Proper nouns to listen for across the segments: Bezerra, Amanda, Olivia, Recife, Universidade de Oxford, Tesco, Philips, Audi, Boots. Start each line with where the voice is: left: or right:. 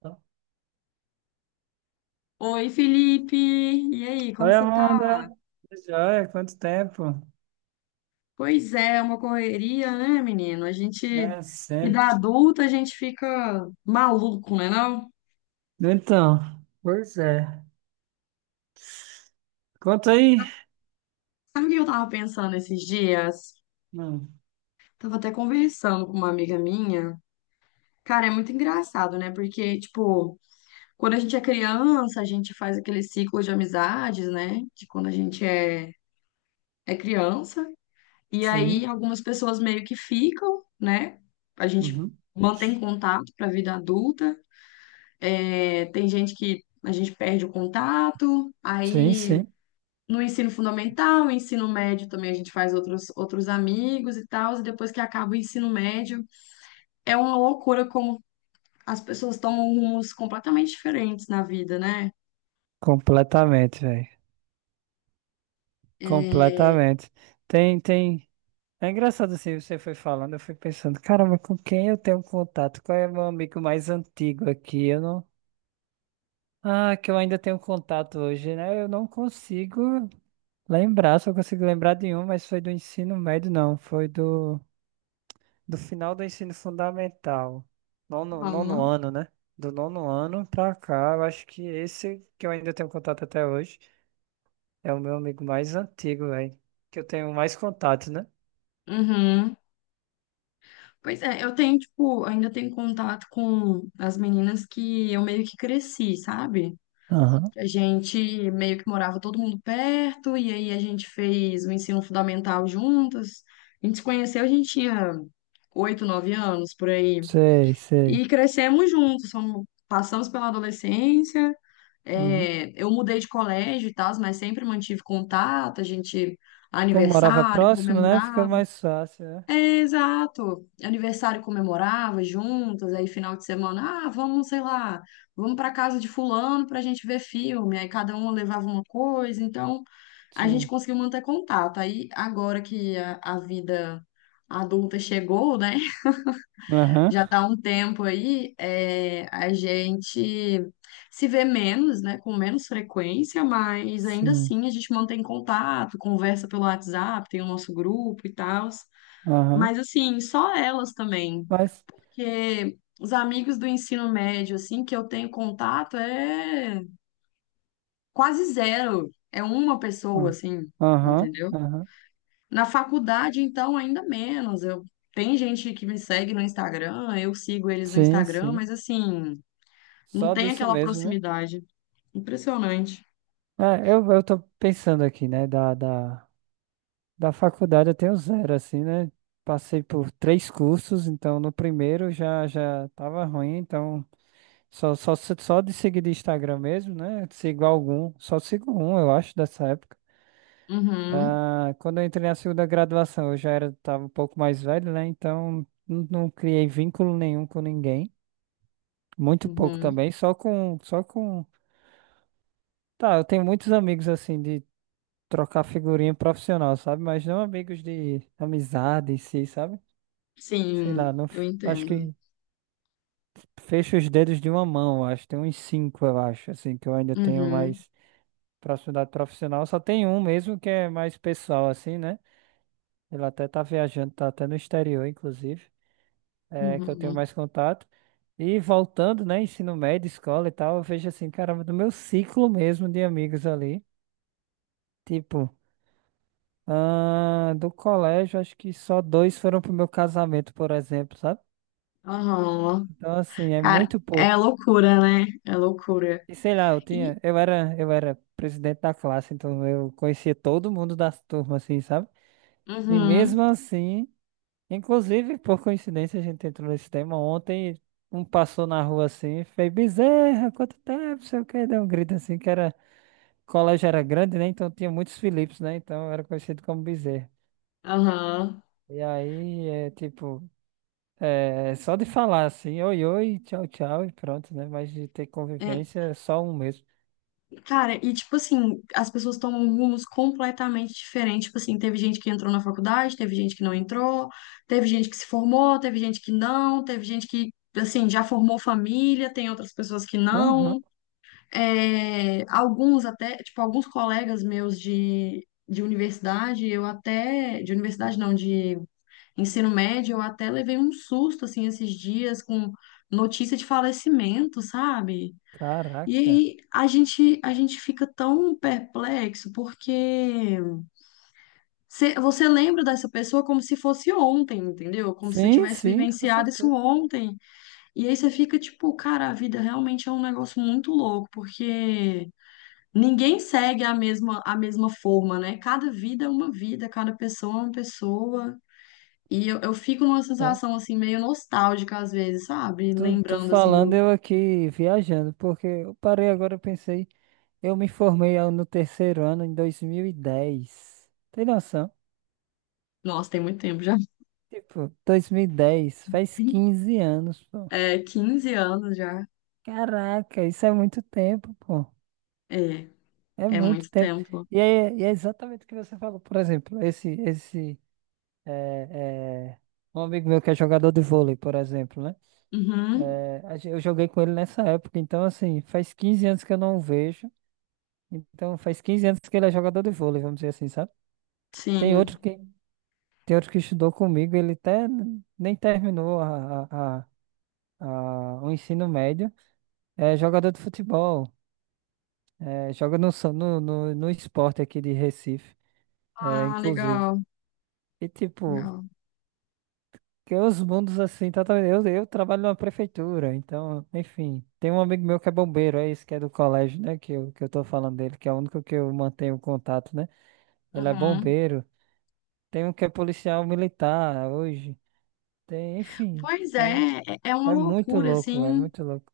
right: Oi,
left: Oi, Felipe! E aí, como você tá?
right: Amanda. Tudo joia, quanto tempo?
left: Pois é, é uma correria, né, menino?
right: É,
left: Vida
right: sempre.
left: adulta, a gente fica maluco, né, não?
right: Então, pois é. Conta aí.
left: Sabe o que eu tava pensando esses dias?
right: Hum,
left: Tava até conversando com uma amiga minha. Cara, é muito engraçado, né? Porque, tipo, quando a gente é criança, a gente faz aquele ciclo de amizades, né? De quando a gente é criança. E aí,
right: sim.
left: algumas pessoas meio que ficam, né? A gente
right: Uhum.
left: mantém contato pra vida adulta. É, tem gente que a gente perde o contato,
right: Sim,
left: aí
right: sim.
left: no ensino fundamental, ensino médio também a gente faz outros amigos e tal, e depois que acaba o ensino médio, é uma loucura como as pessoas tomam rumos completamente diferentes na vida, né?
right: Completamente, velho.
left: É.
right: Completamente. Tem, tem. É engraçado assim, você foi falando, eu fui pensando, caramba, com quem eu tenho contato? Qual é meu amigo mais antigo aqui? Eu não. Ah, que eu ainda tenho contato hoje, né? Eu não consigo lembrar, só consigo lembrar de um, mas foi do ensino médio, não. Foi do. Do final do ensino fundamental, nono
left: Aham.
right: ano, né? Do nono ano pra cá, eu acho que esse que eu ainda tenho contato até hoje é o meu amigo mais antigo, velho. Que eu tenho mais contato, né?
left: Uhum. Pois é, eu tenho, tipo, ainda tenho contato com as meninas que eu meio que cresci, sabe?
right: Aham.
left: A gente meio que morava todo mundo perto, e aí a gente fez o ensino fundamental juntas. A gente se conheceu, a gente tinha oito, nove anos por aí.
right: Sei, sei.
left: E crescemos juntos, passamos pela adolescência.
right: Uhum.
left: É, eu mudei de colégio e tal, mas sempre mantive contato.
right: Como morava
left: Aniversário,
right: próximo, né? Fica
left: comemorava.
right: mais fácil, né?
left: É, exato. Aniversário comemorava juntas, aí final de semana, ah, vamos, sei lá, vamos para casa de fulano para a gente ver filme. Aí cada um levava uma coisa, então a gente
right: Sim.
left: conseguiu manter contato. Aí agora que a vida adulta chegou, né?
right: Aham.
left: Já tá um tempo aí, é, a gente se vê menos, né? Com menos frequência, mas ainda
right: Sim.
left: assim a gente mantém contato, conversa pelo WhatsApp, tem o nosso grupo e tal.
right: Aham.
left: Mas assim, só elas também,
right: Mas.
left: porque os amigos do ensino médio assim que eu tenho contato é quase zero, é uma pessoa
right: Ah.
left: assim,
right: Aham,
left: entendeu?
right: aham.
left: Na faculdade então ainda menos. Eu Tem gente que me segue no Instagram, eu sigo eles no
right: Sim,
left: Instagram,
right: sim.
left: mas assim, não
right: Só
left: tem
right: disso
left: aquela
right: mesmo, né?
left: proximidade. Impressionante.
right: É, eu tô pensando aqui, né? Da faculdade eu tenho zero, assim, né? Passei por três cursos, então no primeiro já tava ruim, então só de seguir de Instagram mesmo, né? Sigo algum, só sigo um, eu acho, dessa época.
left: Uhum,
right: Ah, quando eu entrei na segunda graduação, eu já era, tava um pouco mais velho, né? Então não criei vínculo nenhum com ninguém, muito pouco
left: uhum.
right: também, só com... Tá, eu tenho muitos amigos, assim, de trocar figurinha profissional, sabe? Mas não amigos de amizade em si, sabe? Sei lá,
left: Sim,
right: não,
left: eu
right: acho
left: entendo.
right: que fecho os dedos de uma mão, acho. Tem uns cinco, eu acho, assim, que eu ainda tenho
left: Uhum,
right: mais proximidade profissional. Só tem um mesmo que é mais pessoal, assim, né? Ele até tá viajando, tá até no exterior, inclusive, é
left: uhum.
right: que eu tenho
left: Uhum.
right: mais contato. E voltando, né, ensino médio, escola e tal, eu vejo assim, caramba, do meu ciclo mesmo de amigos ali. Tipo, ah, do colégio, acho que só dois foram pro meu casamento, por exemplo, sabe?
left: Aham.
right: Então, assim, é
left: Cara,
right: muito
left: é
right: pouco.
left: loucura, né? É loucura.
right: E sei lá, eu
left: E.
right: tinha, eu era presidente da classe, então eu conhecia todo mundo da turma, assim, sabe? E
left: Uhum,
right: mesmo assim, inclusive, por coincidência, a gente entrou nesse tema ontem, um passou na rua assim, e fez Bezerra, quanto tempo, sei o quê, deu um grito assim, que era, o colégio era grande, né? Então tinha muitos Philips, né? Então eu era conhecido como Bezerra.
left: aham.
right: E aí, é tipo, é só de falar assim, oi, oi, tchau, tchau, e pronto, né? Mas de ter
left: É,
right: convivência, é só um mesmo.
left: cara, e tipo assim, as pessoas tomam rumos completamente diferentes. Tipo assim, teve gente que entrou na faculdade, teve gente que não entrou, teve gente que se formou, teve gente que não, teve gente que, assim, já formou família, tem outras pessoas que
right: Aham.
left: não. É, alguns até, tipo, alguns colegas meus de universidade, eu até, de universidade não, de ensino médio, eu até levei um susto assim esses dias com notícia de falecimento, sabe? E
right: Caraca.
left: aí a gente fica tão perplexo porque você lembra dessa pessoa como se fosse ontem, entendeu? Como se você
right: Sim,
left: tivesse
right: sim, com
left: vivenciado isso
right: certeza.
left: ontem. E aí você fica tipo, cara, a vida realmente é um negócio muito louco, porque ninguém segue a mesma forma, né? Cada vida é uma vida, cada pessoa é uma pessoa. E eu fico numa
right: É,
left: sensação, assim, meio nostálgica às vezes, sabe?
right: tô
left: Lembrando, assim,
right: falando
left: do...
right: eu aqui viajando, porque eu parei agora, eu pensei, eu me formei no terceiro ano em 2010. Tem noção?
left: Nossa, tem muito tempo já.
right: Tipo, 2010, faz 15 anos, pô.
left: É, 15 anos já.
right: Caraca, isso é muito tempo, pô.
left: É,
right: É
left: é
right: muito
left: muito
right: tempo.
left: tempo.
right: E é exatamente o que você falou, por exemplo, é, é, um amigo meu que é jogador de vôlei, por exemplo, né?
left: Uhum,
right: É, eu joguei com ele nessa época, então assim, faz 15 anos que eu não o vejo. Então faz 15 anos que ele é jogador de vôlei, vamos dizer assim, sabe? Tem outro
left: sim.
right: que, tem outro que estudou comigo, ele até nem terminou o ensino médio. É jogador de futebol, é, joga no esporte aqui de Recife, é,
left: Ah,
right: inclusive.
left: legal,
right: E tipo,
left: legal.
right: porque os mundos assim, totalmente. Eu trabalho numa prefeitura, então, enfim. Tem um amigo meu que é bombeiro, é isso que é do colégio, né? Que eu tô falando dele, que é o único que eu mantenho contato, né? Ele é
left: Uhum.
right: bombeiro. Tem um que é policial militar hoje. Tem, enfim.
left: Pois
right: É,
left: é, é uma loucura,
right: é
left: assim.
right: muito louco.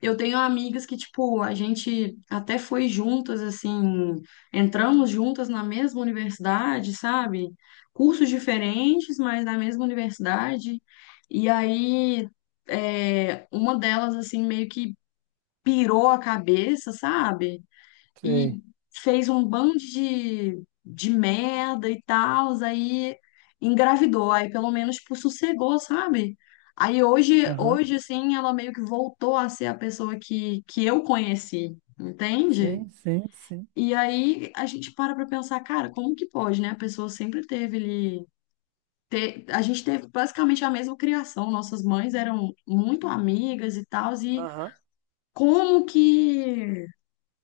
left: Eu tenho amigas que, tipo, a gente até foi juntas, assim, entramos juntas na mesma universidade, sabe? Cursos diferentes, mas na mesma universidade. E aí, é, uma delas, assim, meio que pirou a cabeça, sabe? E
right: Sei.
left: fez um bando de merda e tal, aí engravidou, aí pelo menos tipo, sossegou, sabe? Aí
right: Aham.
left: hoje, assim, ela meio que voltou a ser a pessoa que eu conheci, entende?
right: Sim, sim, sim.
left: E aí a gente para pra pensar, cara, como que pode, né? A pessoa sempre teve ali. A gente teve basicamente a mesma criação, nossas mães eram muito amigas e tal, e
right: Aham.
left: como que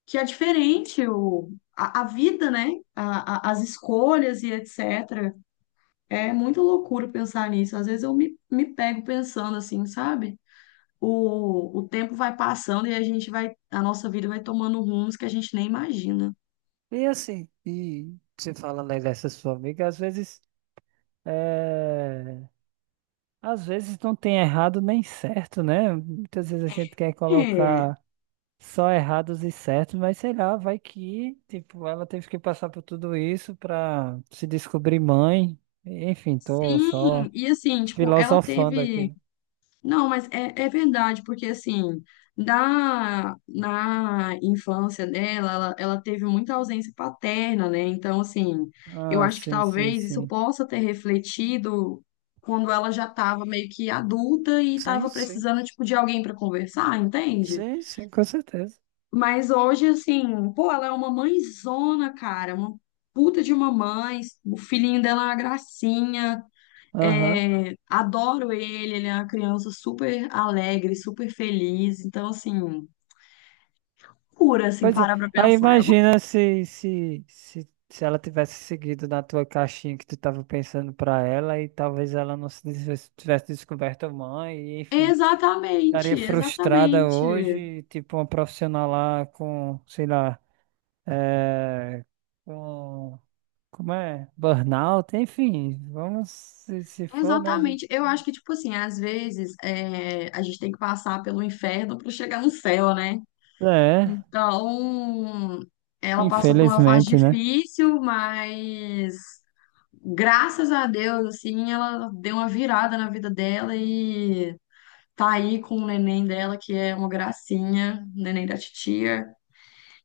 left: que é diferente a vida, né? As escolhas e etc. É muito loucura pensar nisso. Às vezes eu me pego pensando assim, sabe? O tempo vai passando e a gente vai, a nossa vida vai tomando rumos que a gente nem imagina.
right: E assim, e você falando aí dessa sua amiga, às vezes. Às vezes não tem errado nem certo, né? Muitas vezes a gente quer
left: É,
right: colocar só errados e certos, mas sei lá, vai que, tipo, ela teve que passar por tudo isso pra se descobrir mãe. Enfim, tô só
left: sim, e assim, tipo, ela
right: filosofando aqui.
left: teve. Não, mas é verdade, porque assim, na infância dela, ela teve muita ausência paterna, né? Então, assim, eu
right: Ah,
left: acho que
right: sim, sim,
left: talvez isso
right: sim.
left: possa ter refletido quando ela já estava meio que adulta e
right: Sim,
left: estava
right: sim.
left: precisando, tipo, de alguém para conversar, entende?
right: Sim, sim, com certeza.
left: Mas hoje, assim, pô, ela é uma mãezona, cara, uma puta de uma mãe, o filhinho dela é uma gracinha.
right: Aham.
left: É, adoro ele, ele é uma criança super alegre, super feliz. Então, assim, cura, assim,
right: Pois é,
left: para pra
right: aí
left: pensar. Ela-
right: imagina se ela tivesse seguido na tua caixinha que tu tava pensando pra ela e talvez ela não se des- tivesse descoberto a mãe e enfim, estaria
left: Exatamente,
right: frustrada
left: exatamente,
right: hoje, tipo uma profissional lá com, sei lá, é, com, como é? Burnout, enfim, vamos, se for, né? A gente.
left: exatamente. Eu acho que, tipo assim, às vezes é, a gente tem que passar pelo inferno para chegar no céu, né?
right: É,
left: Então, ela passou por uma fase
right: infelizmente, né?
left: difícil, mas graças a Deus, assim, ela deu uma virada na vida dela, tá aí com o neném dela, que é uma gracinha, o neném da titia.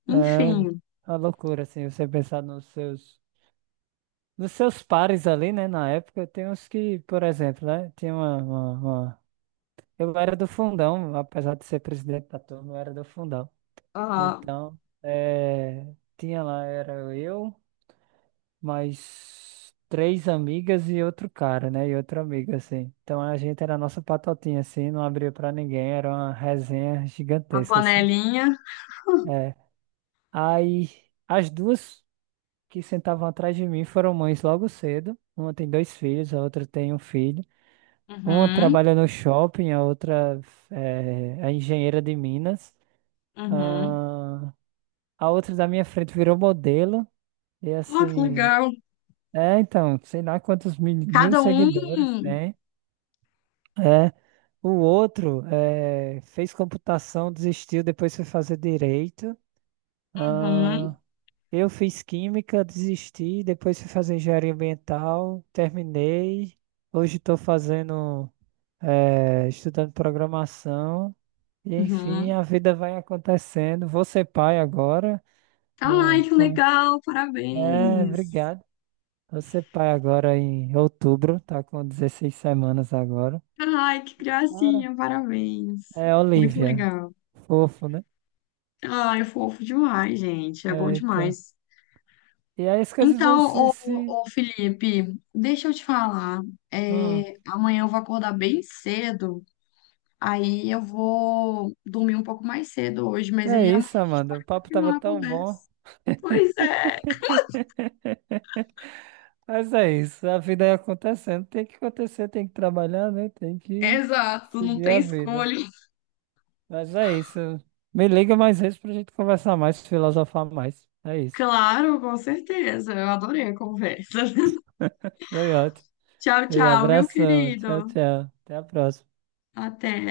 right: É
left: Enfim,
right: uma loucura, assim, você pensar nos seus. Dos seus pares ali, né, na época, tem uns que, por exemplo, né, tinha eu era do fundão, apesar de ser presidente da turma, eu era do fundão.
left: a,
right: Então, eh, tinha lá, era eu, mais três amigas e outro cara, né, e outra amiga, assim. Então, a gente era a nossa patotinha, assim, não abria pra ninguém, era uma resenha
left: a
right: gigantesca, assim.
left: panelinha.
right: É. Aí, as duas que sentavam atrás de mim foram mães logo cedo. Uma tem dois filhos, a outra tem um filho. Uma
left: Uhum,
right: trabalha no shopping, a outra é, é engenheira de Minas.
left: uhum.
right: Ah, a outra da minha frente virou modelo. E
left: Ah, que
right: assim,
left: legal.
right: é, então, sei lá quantos mil
left: Cada
right: seguidores
left: um.
right: tem. É, o outro é, fez computação, desistiu, depois foi fazer direito. Ah,
left: Uhum,
right: eu fiz química, desisti, depois fui fazer engenharia ambiental, terminei. Hoje estou fazendo, é, estudando programação. E enfim,
left: uhum.
right: a vida vai acontecendo. Vou ser pai agora.
left: Tá,
right: Não,
left: ai, que
right: não-
left: legal,
right: é,
left: parabéns.
right: obrigado. Vou ser pai agora em outubro, tá com 16 semanas agora.
left: Tá, ai, que
right: Cara,
left: gracinha, parabéns.
right: é
left: Muito
right: Olivia.
left: legal.
right: Fofo, né?
left: Ai, é fofo demais, gente. É bom
right: É, então.
left: demais.
right: E aí as coisas vão
left: Então,
right: se,
left: ô,
right: se...
left: ô Felipe, deixa eu te falar.
right: Hum,
left: É, amanhã eu vou acordar bem cedo. Aí eu vou dormir um pouco mais cedo hoje,
right: que
left: mas
right: é
left: aí amanhã
right: isso,
left: a gente
right: Amanda? O
left: pode
right: papo tava
left: continuar a
right: tão bom.
left: conversa. Pois é,
right: Mas é isso, a vida é acontecendo. Tem que acontecer, tem que trabalhar, né? Tem que
left: exato, não
right: seguir
left: tem
right: a vida.
left: escolha.
right: Mas é isso. Me liga mais vezes pra gente conversar mais, filosofar mais. É isso.
left: Claro, com certeza. Eu adorei a conversa.
right: Foi ótimo.
left: Tchau,
right: E
left: tchau, viu,
right: abração. Tchau,
left: querido?
right: tchau. Até a próxima.
left: Até.